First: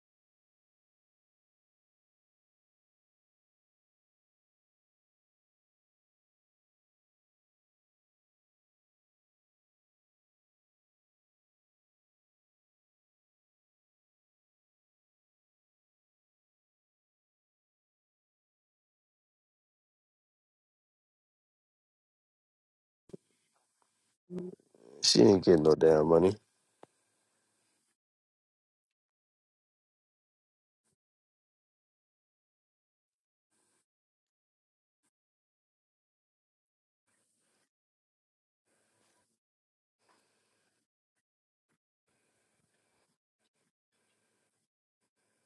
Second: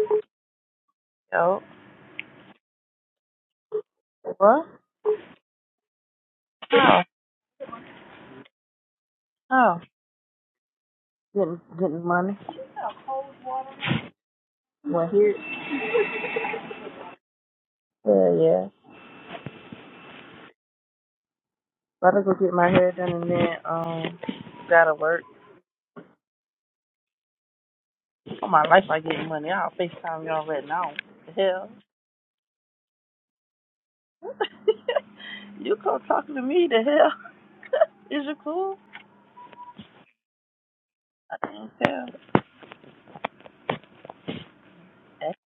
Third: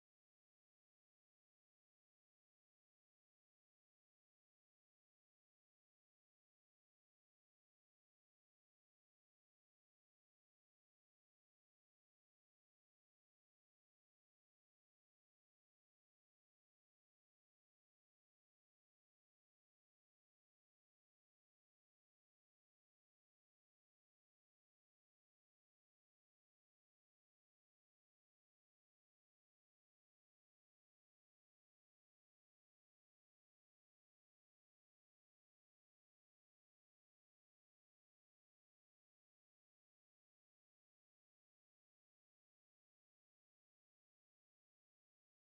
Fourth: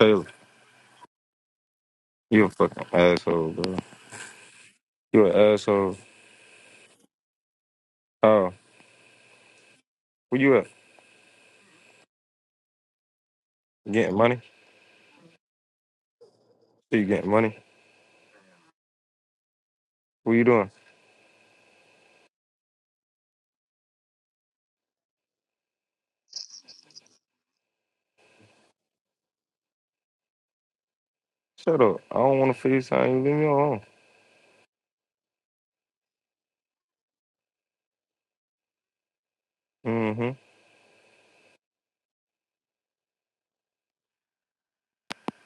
Taylor, Yo, you a fucking asshole, bro. what? You an asshole. How? Oh, How? where you at? Getting getting money. Getting money? Well, here, So you getting money? yeah, yeah. What you doing? About to go get my hair done and then um, gotta She work. didn't get no damn money. All my life I get money. I'll Facetime y'all right now. The hell, Shut up. I don't want to FaceTime you. Leave me alone. you come talking to me? The hell, is you cool? Mm-hmm. I can't tell. That's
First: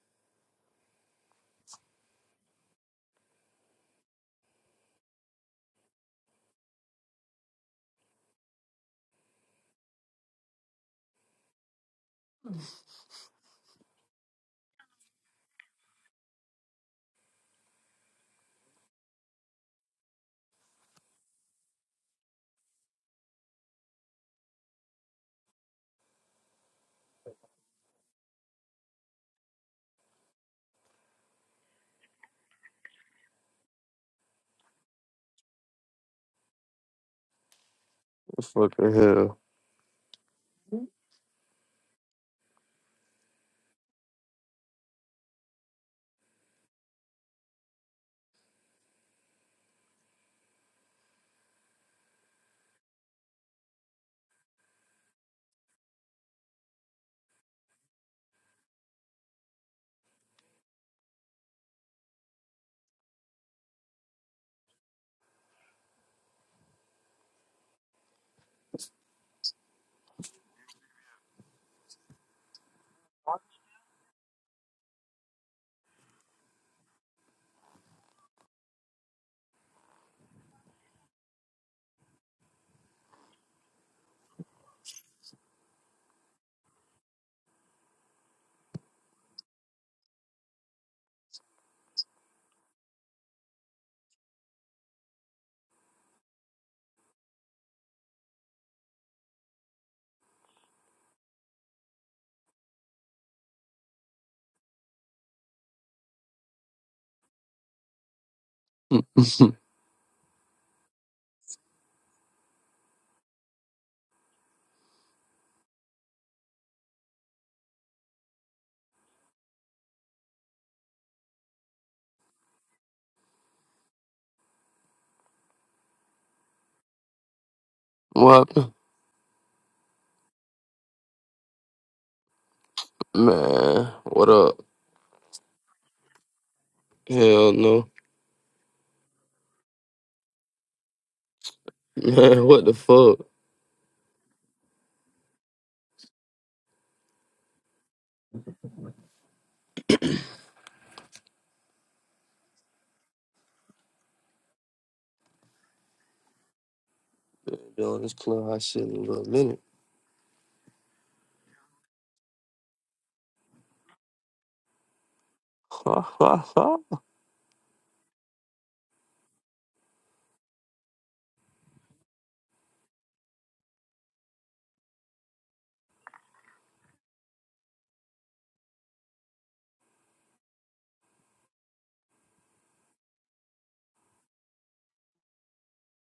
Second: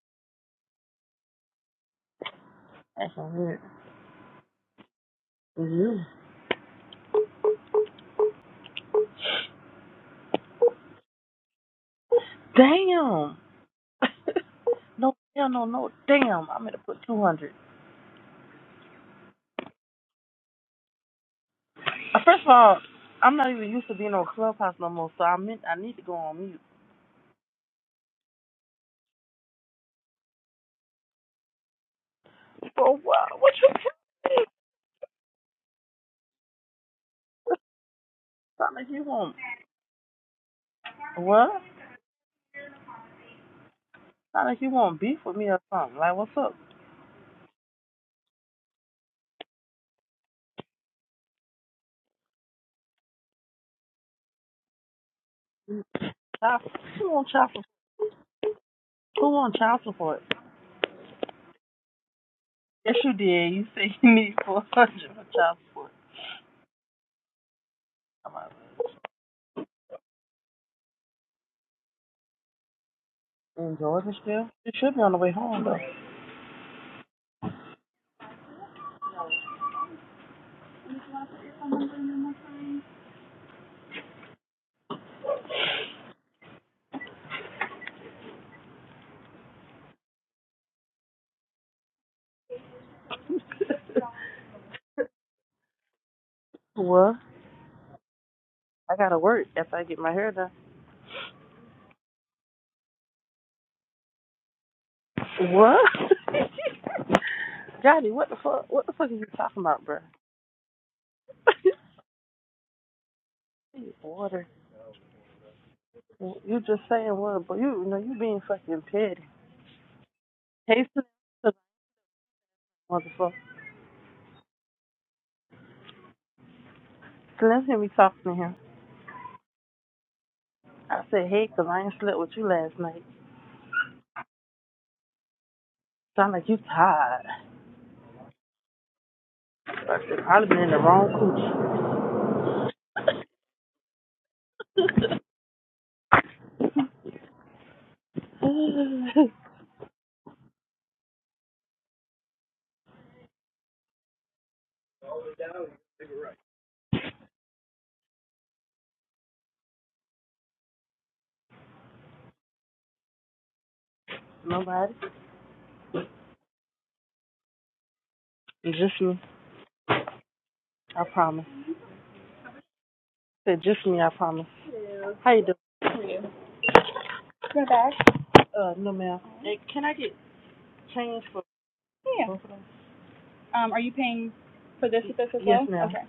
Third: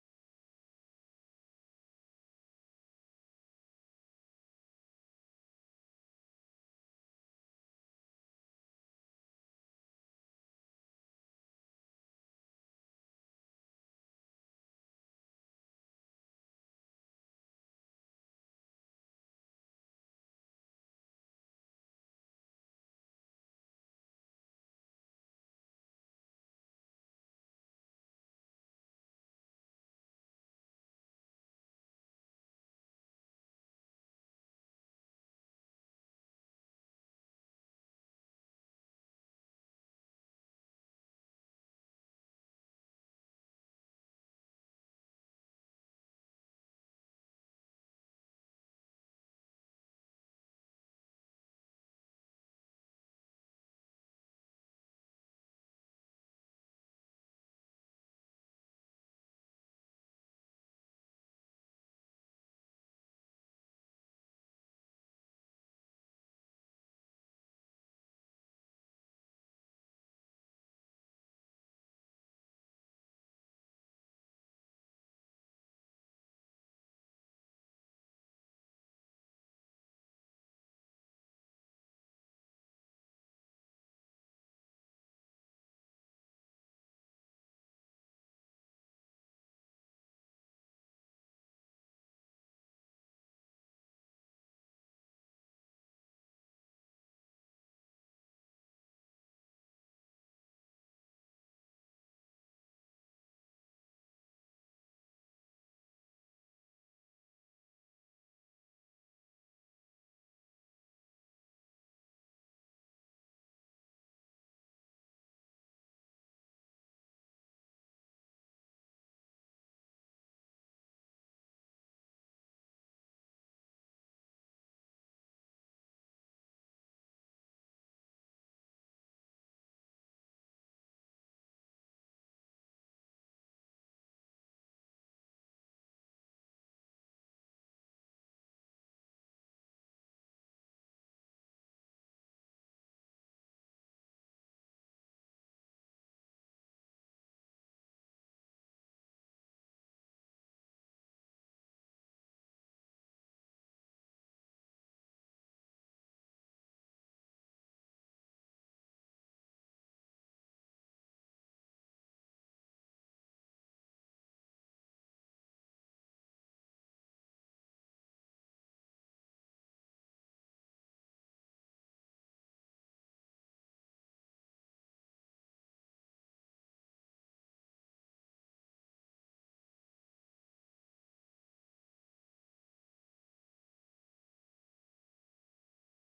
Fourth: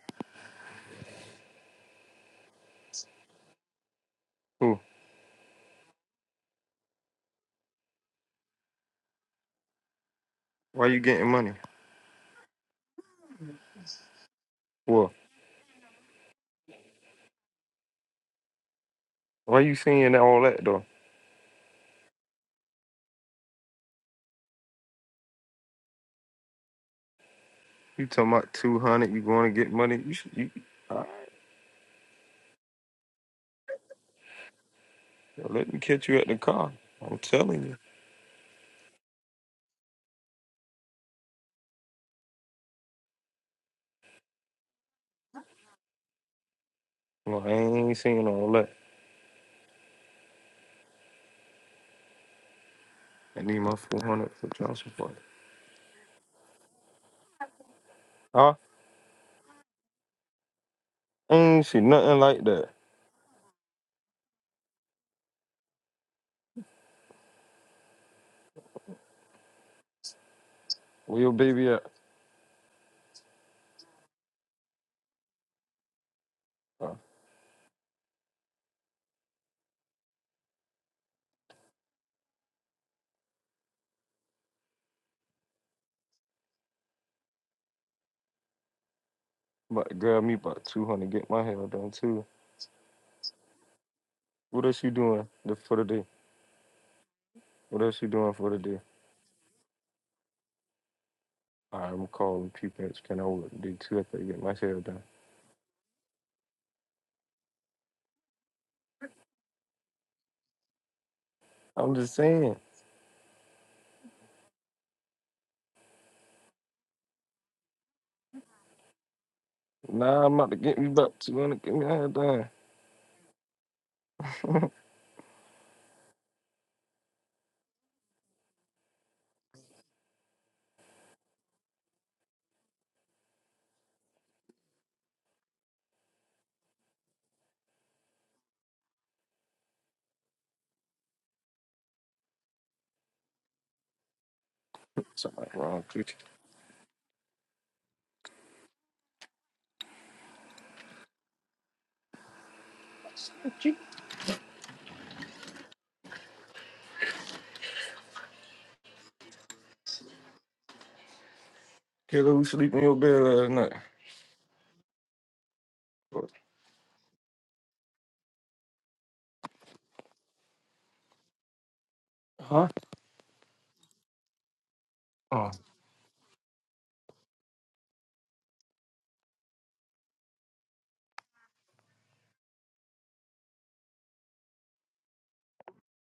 that's so weird. Cool. It's you. Why you getting money? Damn. What? no, hell no, no. Damn, I'm gonna put 200. Why you seeing all that, though? Uh, First of all, I'm not even used to being on Clubhouse no more, so I meant I need to go on mute. You talking about 200, you going to get money? You should, you, Ah, But what? What you mean? let me catch you at the car. I'm telling you. sound like Fucking you want? hell. What? Sound like you want beef with me or something? Like what's up? Well, I ain't seen all that. I need my 400 for Johnson Park. Child, who want child support? Huh? Who want child support? I ain't see nothing like that. Yes, you did. You said you need four hundred for child support. Come on. Where your baby at? In Georgia still? You should be on the way home though. Uh, about to grab me about 200, get my hair done too. What else you doing the, for the day? What? What else you doing for the day? I gotta work after I get my hair done. All right, I'm calling people Can I work day two after I get my hair done. What? Johnny, what the fuck? What the Mm, fuck are you talking about, bro? I'm just saying. Water. You just saying what? but you, you know you being fucking petty. Nah, I'm about to get Hey, me Slim, about 200, get me hair done. let's hear me talking to What him. happened? I said, hey, 'cause I ain't slept with you last night. Man, what up? Sound like you tired. Hell no. I said, probably been in the wrong Man, what the fuck? coochie. Something wrong with you. Been on this clubhouse shit in a little minute. Kayla, who sleep in your bed last night? Nobody? Just me. I promise. I Huh? said, just me, I promise. How you Oh, doing? Your bag? Uh, no, ma'am. Hey, can I get change for Yeah. Um, are you paying for this with this as well? Yes, well? ma'am. Okay.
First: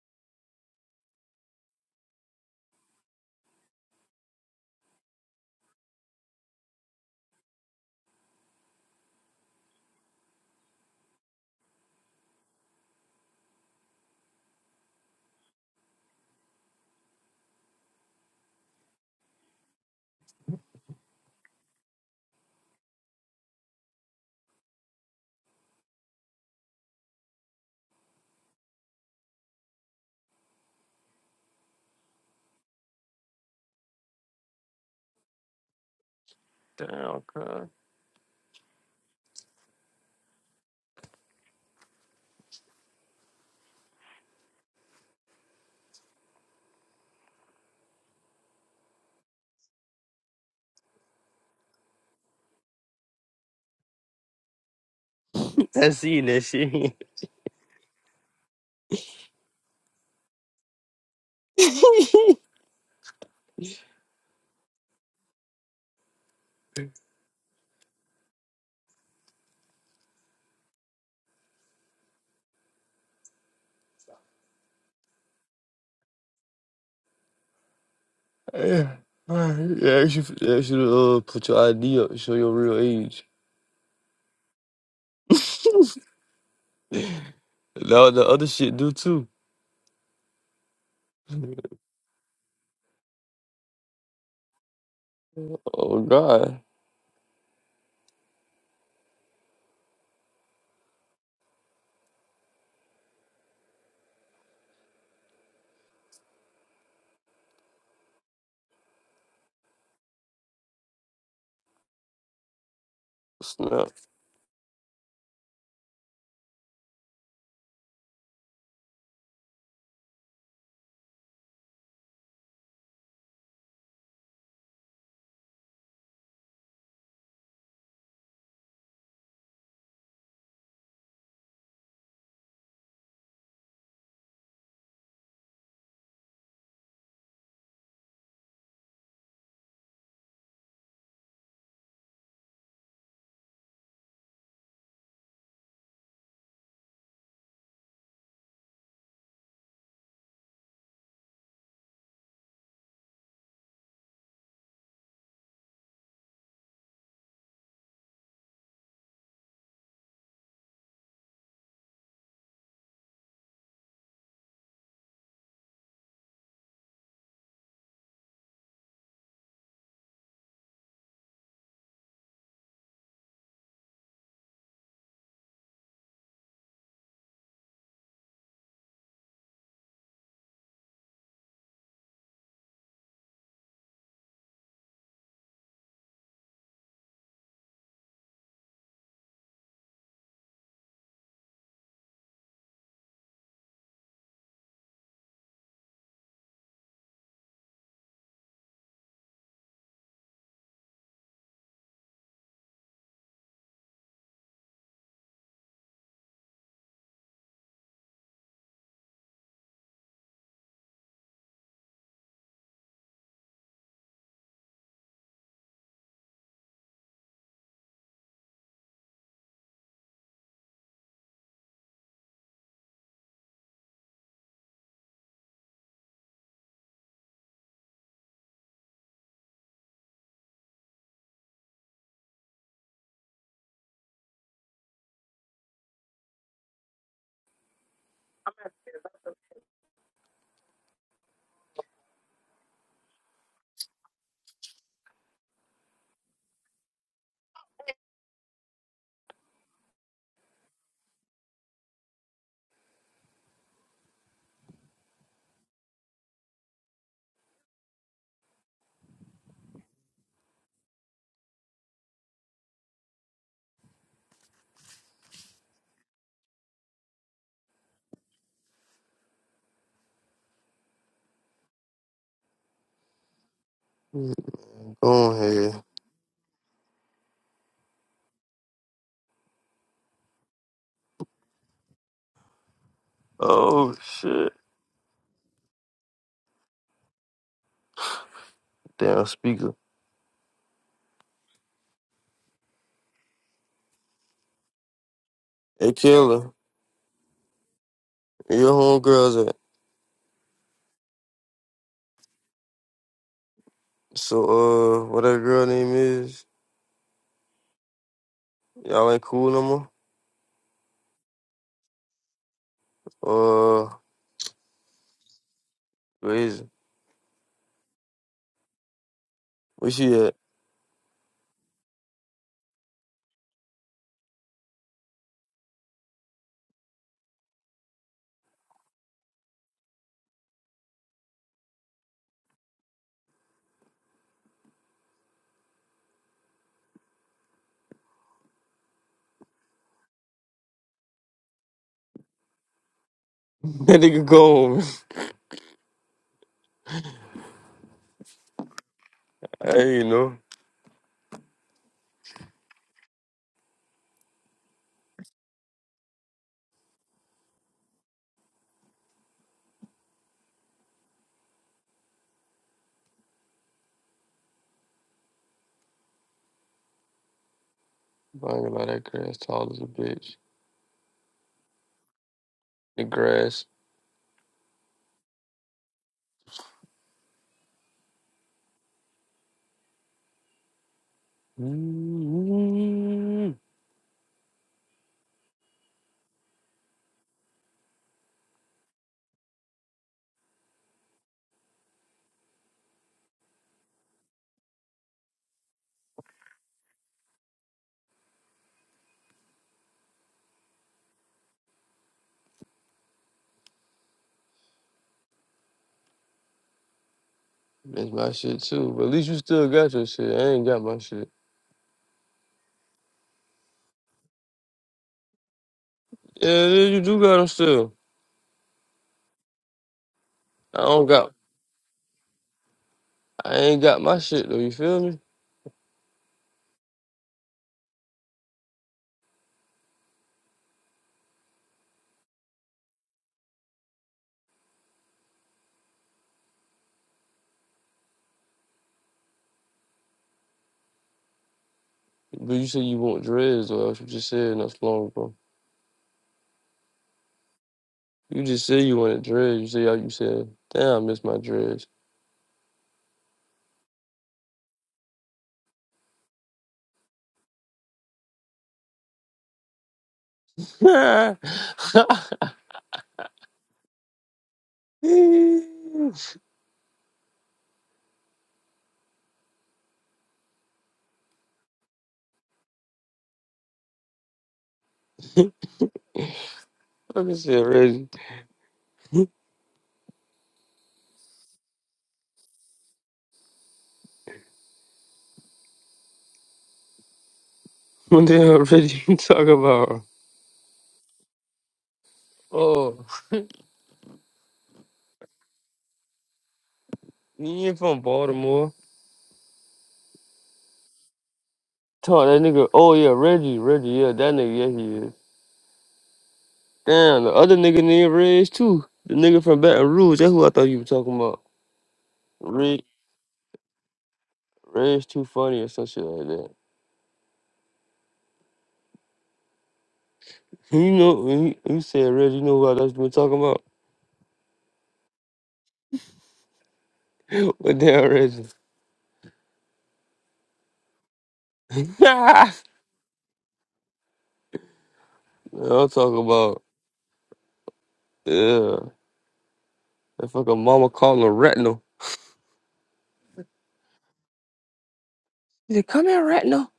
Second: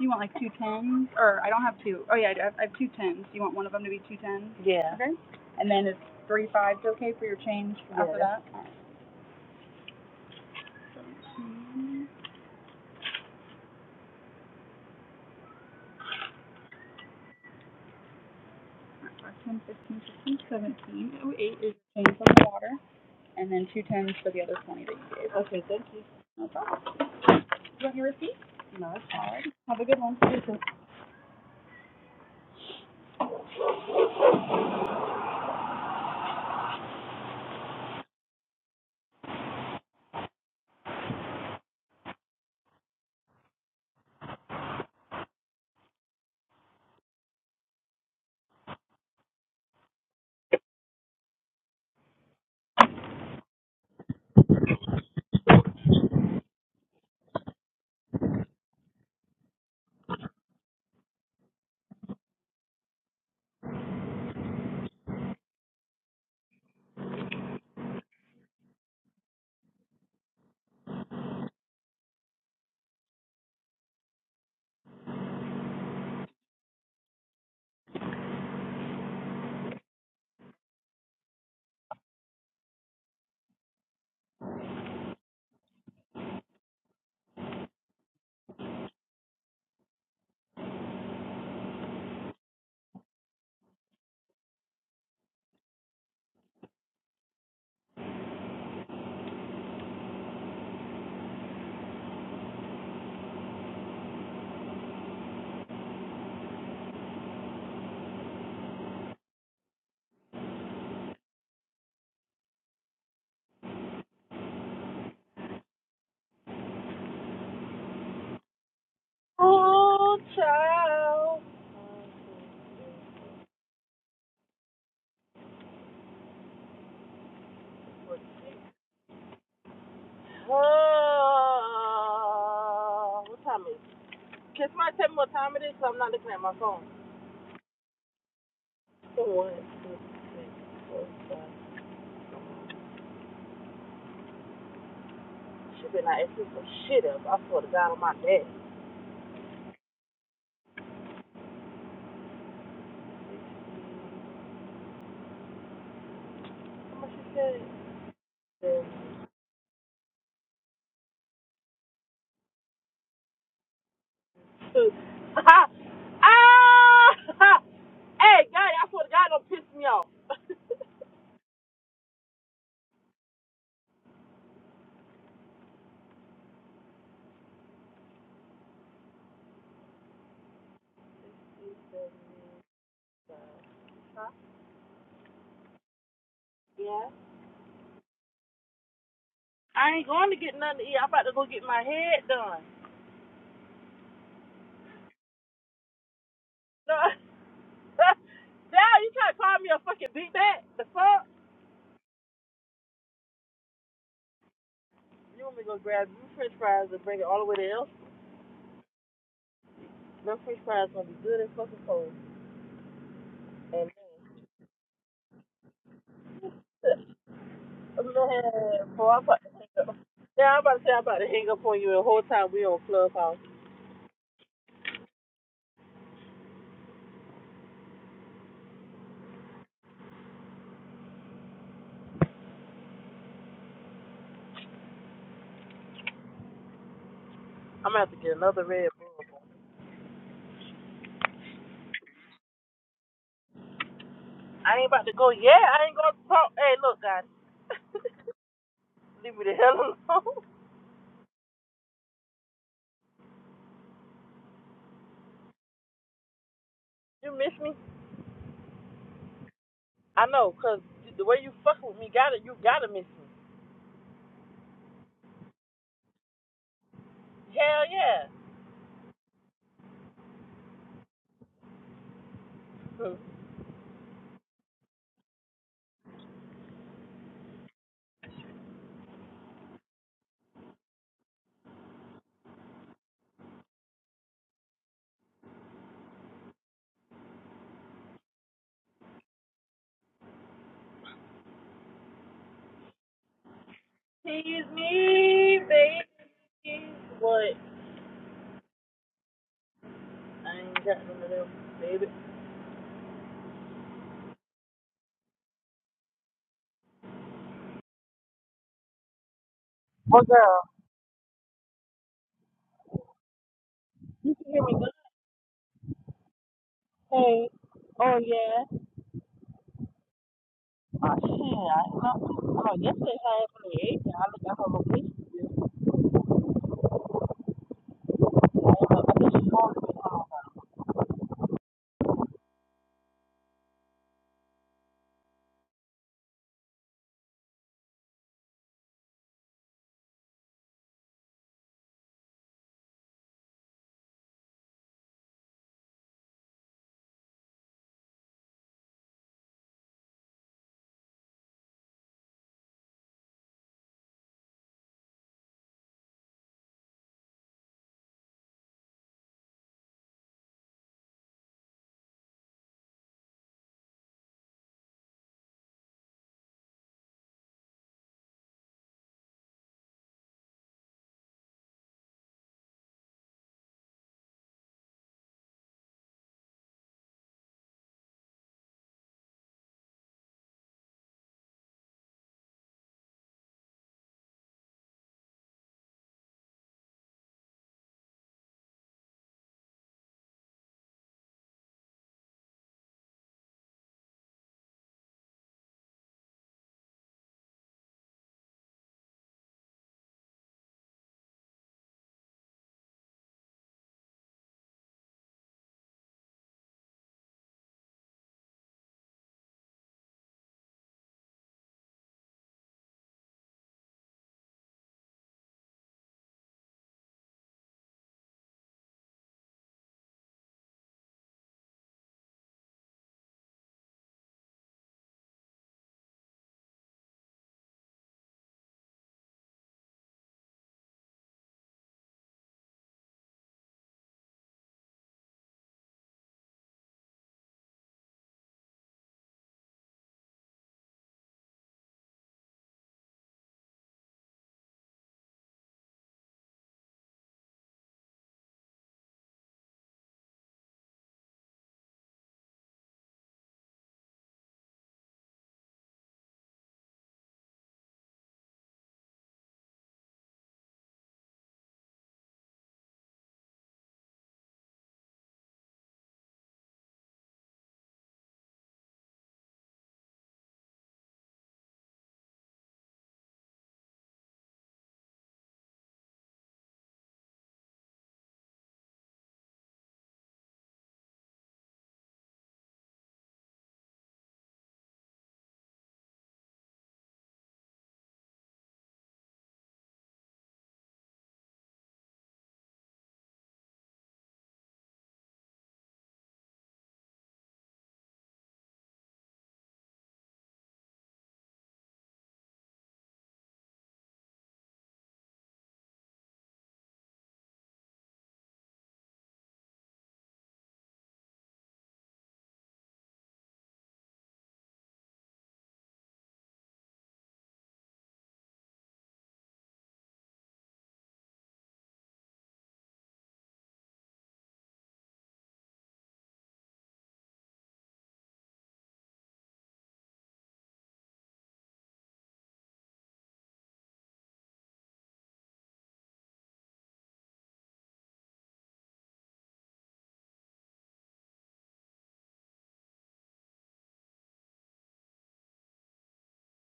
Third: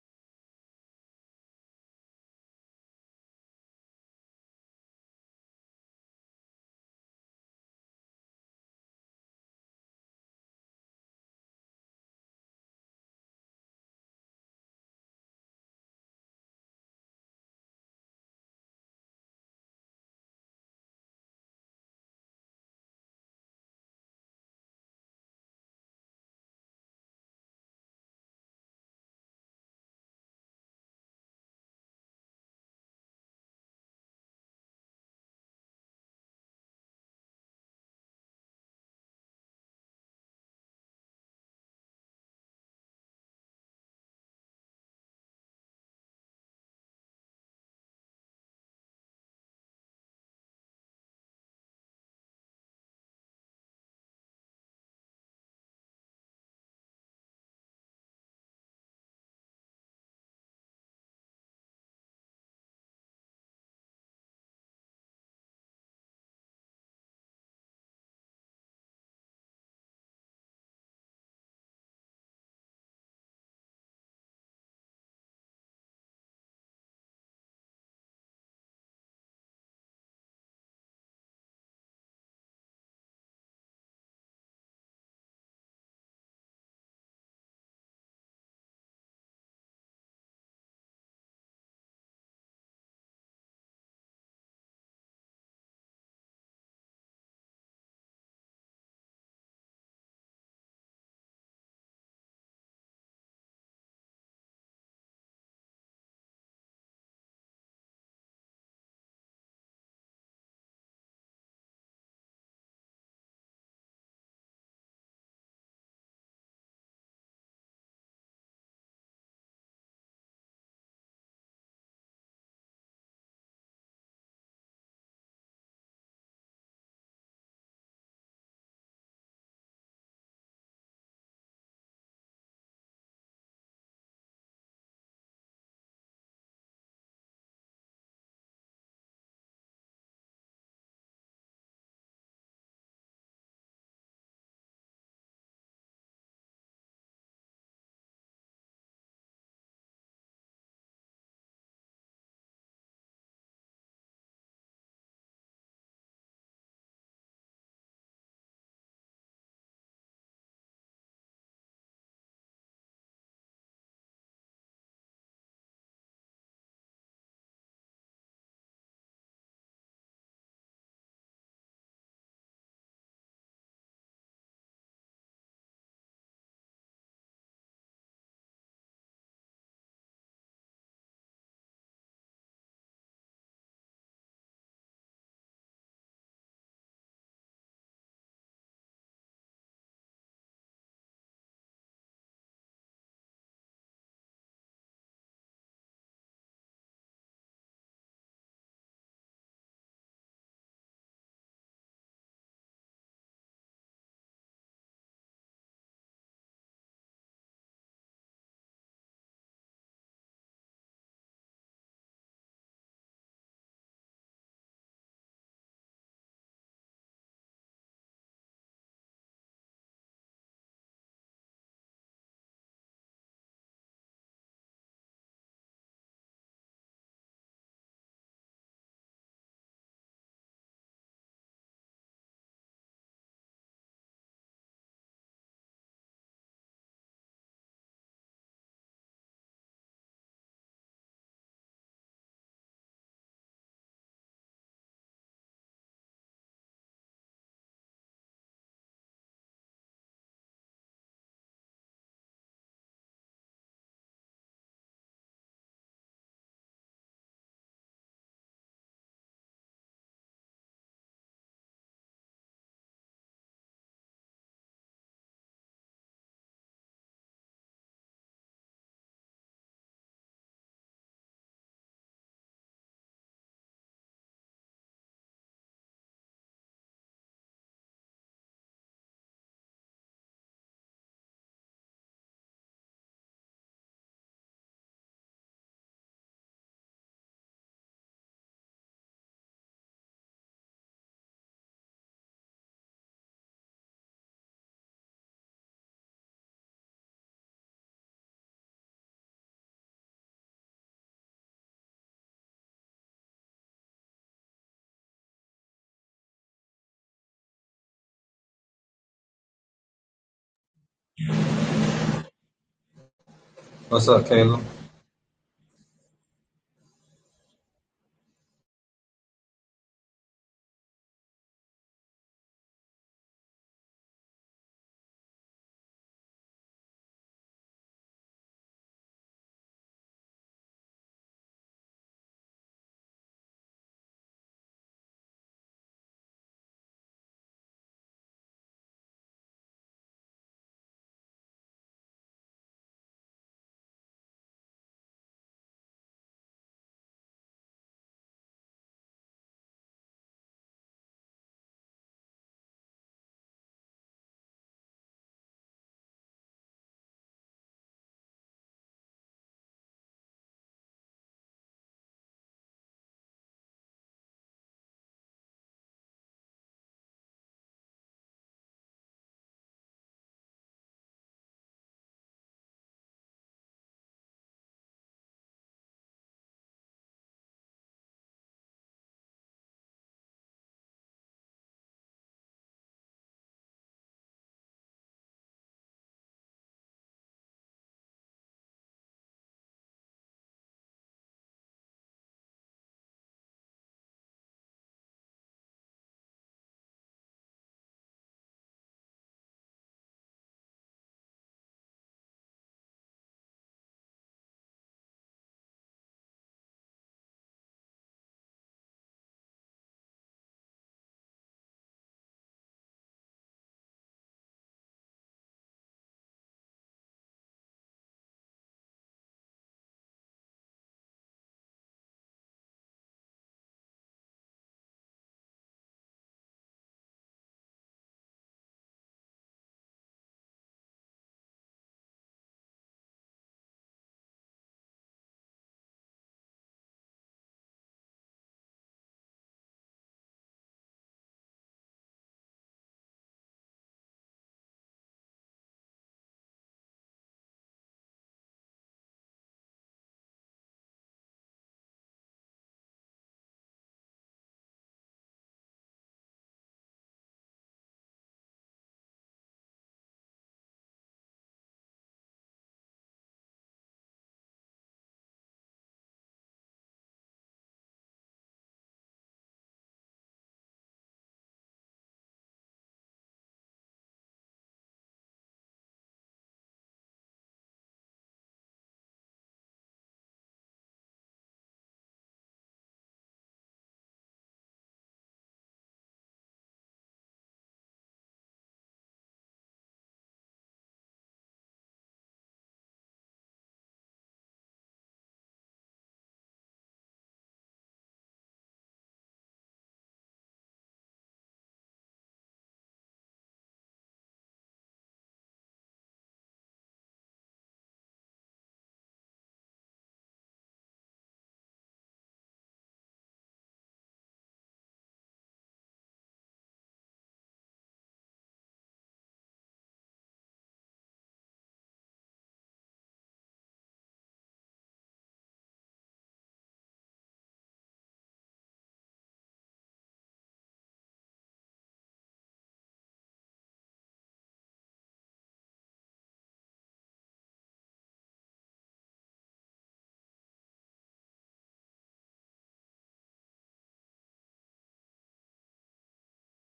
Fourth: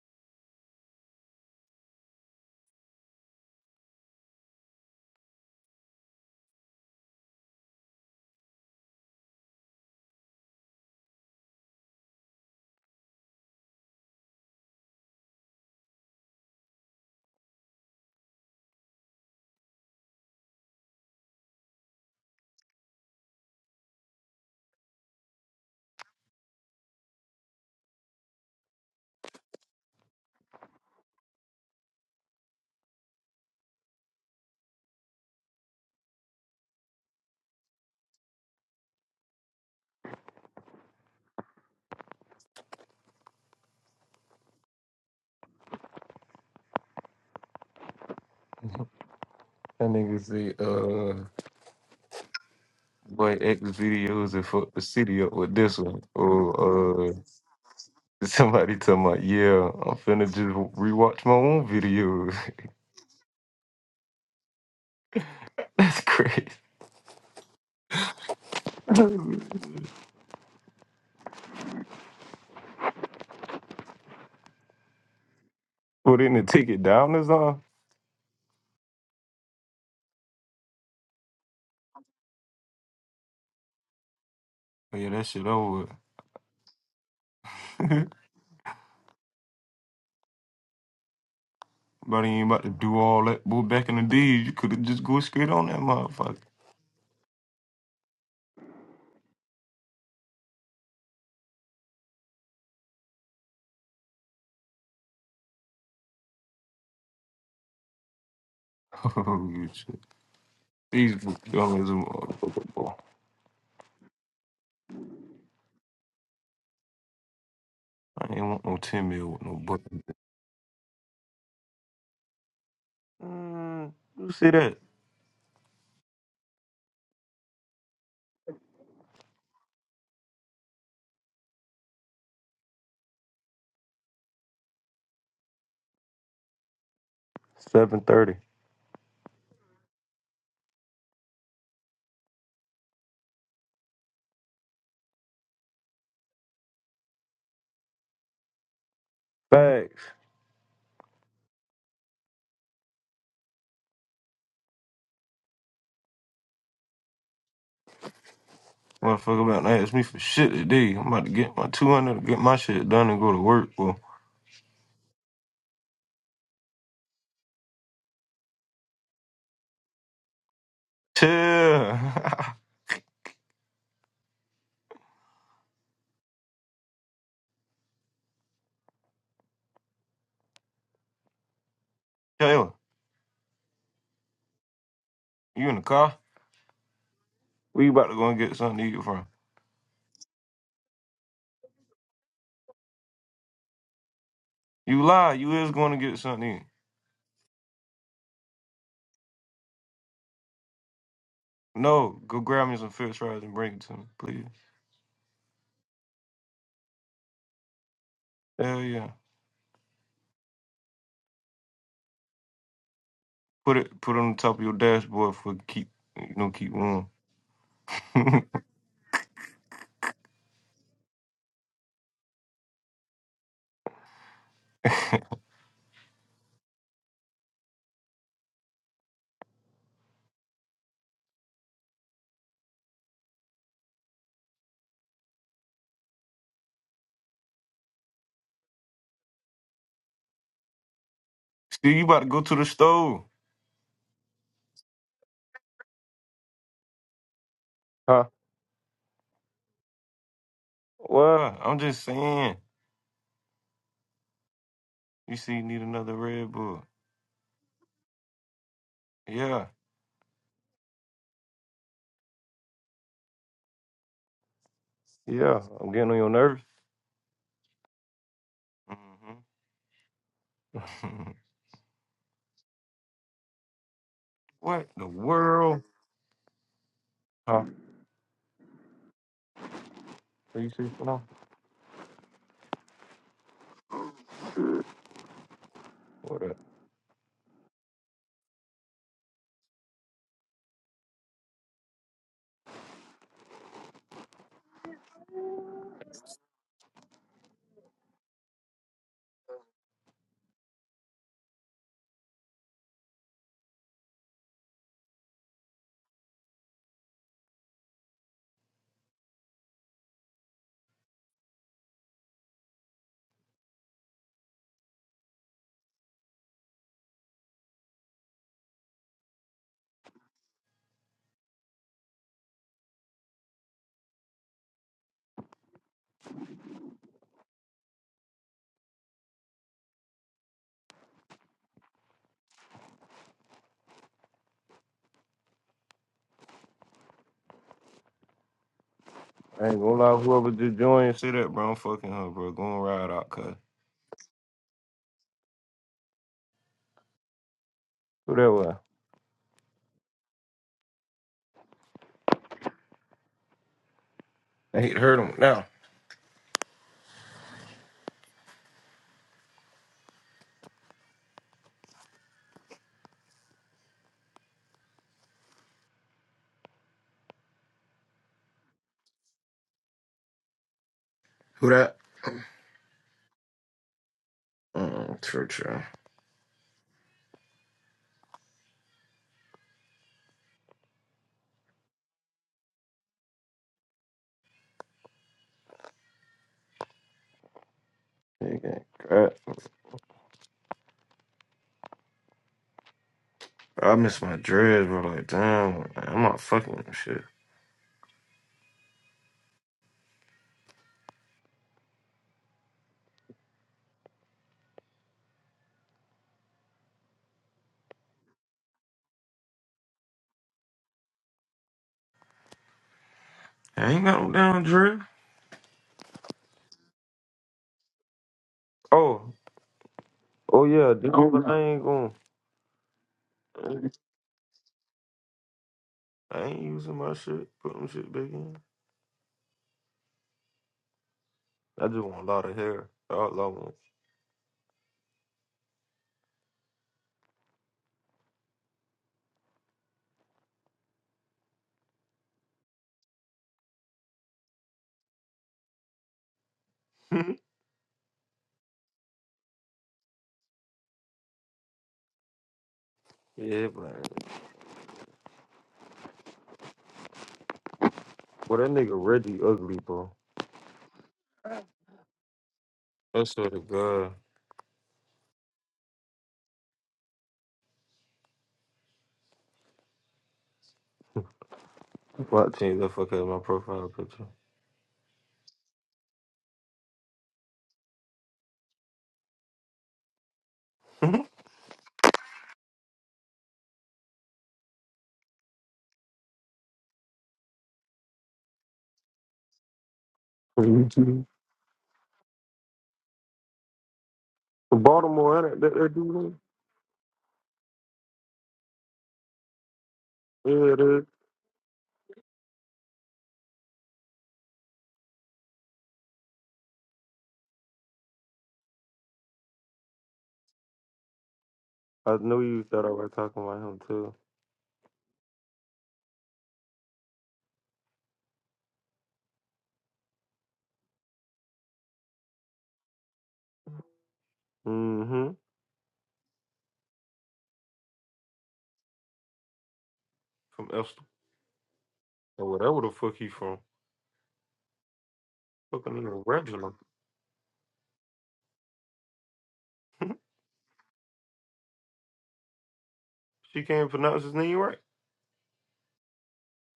You want like two tens, or I don't have two. Oh yeah, I I have I have two tens. You want one of them to be two tens? Yeah. Okay. And then it's three fives, okay, for your change Yeah, after that. Ten, fifteen, sixteen, seventeen. Oh, eight is the change on the water, and then two tens for the other twenty that you gave. Okay, thank you. No problem. Do You want your receipt? No, it's All right. Have a good one. Damn, cuz. that nigga say, uh, boy, X videos and fuck the city up with this I one. seen that shit. Or, uh, somebody talking about, yeah, I'm finna just rewatch my own videos. That's crazy. Put in the ticket down or something? yeah. Alright, Yeah, you should, yeah, you should uh, put your ID up, and show your real age. Oh, yeah, that shit over with. Now the other shit do too. But you ain't about to do all that. Boy, back in the days, you could have just go straight on that Oh motherfucker. God! oh, shit. These young as a motherfucker, boy. Snap! I ain't want no 10 mil with no button. Oh, child. Mm, you see that? Oh, what time is it? Can somebody tell me what time it is so I'm not looking at my phone? 730. One, two, three, four, five. She been out acting some shit up. I swear to God on my dad. Facts. How much she said? Motherfucker about to ask me for shit today. I'm about to get my 200, to get my shit done and go to work, boy. Ha ah! hey, God, I swear to God, don't piss me off. Chill. Taylor, Huh? you in the car? yeah. We about to go and get something to eat from. I ain't going to get nothing to eat. I'm about to go get my head done. You lie. You is going to get something. No. Dad, you trying to call me a fucking big bat? The fuck? No, go grab me some fish fries and bring it to me, please. You want me to go grab you French fries and bring it all the way to L C? Hell yeah. Them French fries gonna be good as fucking cold. Put And it put it on the top of your dashboard for keep you know keep man, warm. See boy, I'm about to hang up. Yeah, I'm about to say I'm about to hang up on you the whole time we on Clubhouse. I'm gonna have to get another Red Bull. you about to go to the store. I ain't about to go. Yeah, I ain't gonna talk. Hey, look, guys, Huh? leave me the hell alone. Well, I'm just saying. You see, you need another Red Bull. You miss me? Yeah, I know, cause the way you fuck with me, gotta you gotta miss me. yeah. I'm getting on your nerves. Hell yeah. hmm Hmm. Go what the on here. world? Huh? What you see for now? Oh shit! What up? Damn speaker. Tease me, Hey baby. Kayla, What? where your homegirls at? I ain't got none of them, baby. So uh what that girl name is? Y'all ain't cool no Well, girl, more? Uh What's up, you can Caleb? hear me crazy. Hey, oh yeah. Where she at? Oh shit, I, I, oh, yesterday I had one of the eight. I looked at her location. I ain't gonna lie, whoever just joined. Say that, bro. I'm fucking her, bro. Go and ride out, cuz. That nigga go home. Who that was? Hey, you know. I hate to hurt him now. I ain't gonna lie, that grass tall as a bitch. Who that? The grass. Mm, true, true. mm Nigga, crap. I miss my dreads, bro. Like, damn, I'm not fucking with shit. That's my shit too. But at least you still got your shit. I ain't got my shit. I ain't got no damn dread. Yeah, yeah, you do got them still. Oh, oh I yeah, don't dude, got oh, but I ain't going. I ain't got my shit though, you feel me? I ain't using my shit. Put them shit back in. I just want a lot of hair. All But you said you want dreads though, that's what you said not so long ago. I want. You just said you want wanted dreads. You see how you said, damn, I miss my dreads. yeah, but well, that nigga Reggie ugly, bro. I swear to God. Why change the fuck out of my profile picture? Fucking shit, Reggie. What the hell, Reggie, you talking about? Oh, Baltimore, ain't it? That, that dude? he ain't from Baltimore. Yeah, Talk that nigga. Oh, yeah, Reggie. Reggie, yeah, that nigga, yeah, he is. Damn, the other nigga named Reg, too. The nigga from Baton Rouge. That's who I thought you were talking about. I know you Reg, thought I was talking about him too. Reg's too funny or some shit like that. You know, when you, you said Reggie, you know who I thought you were talking about? Mm-hmm. What the hell, Reggie? From Esther. Or whatever the fuck he from. Yeah, I'm Fucking talking nigga about, Reginald. yeah. That fucking mama calling her retinal. she can't pronounce his name right. She said, come here, retinal.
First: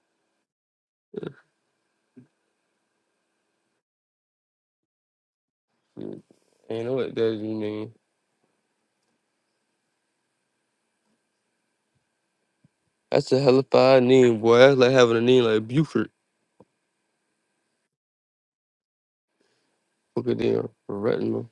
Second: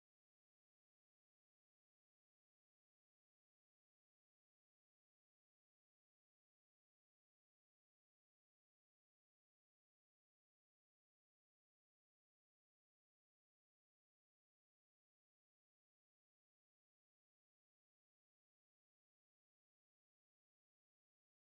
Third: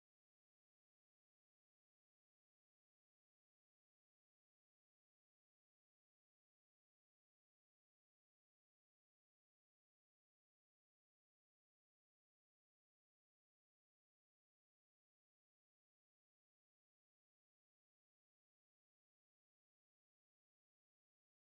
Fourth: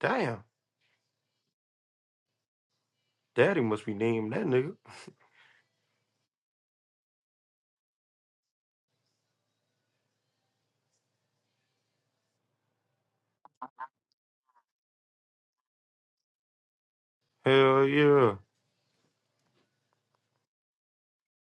Damn. Daddy must be named that nigga. Mm, Ain't know what that you mean. That's a hellified name, boy. That's like having a name like Buford. Hell yeah. Fucking damn, retinal.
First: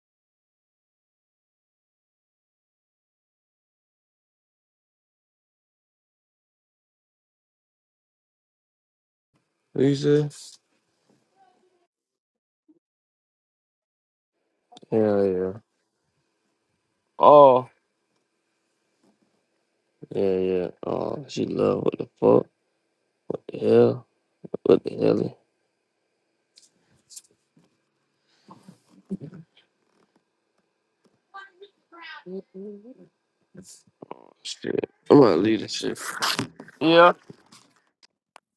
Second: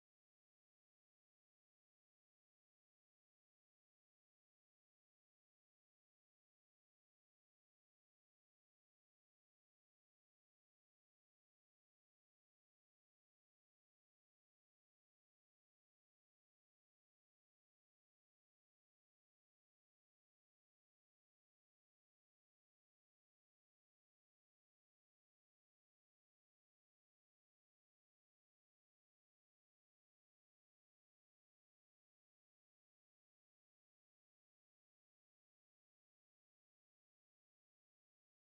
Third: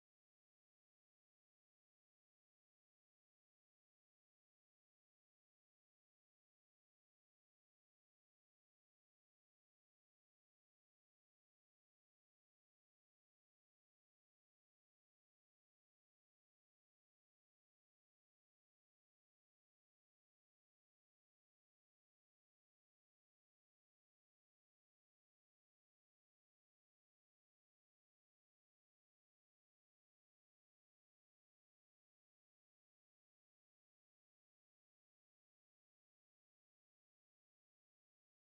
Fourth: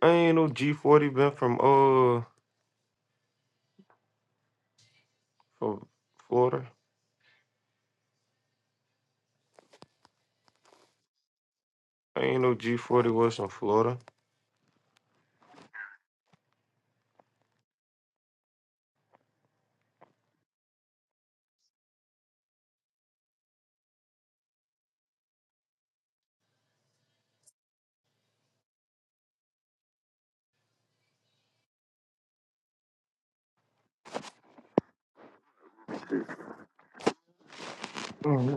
I ain't no G forty been from uh from Florida. What you say? I ain't no G forty was from Florida. Yeah, yeah. Oh. Yeah, yeah. Oh, she love what the fuck? Yeah. What the hell? Shit. I'm gonna leave this shit. Yeah. Mhm.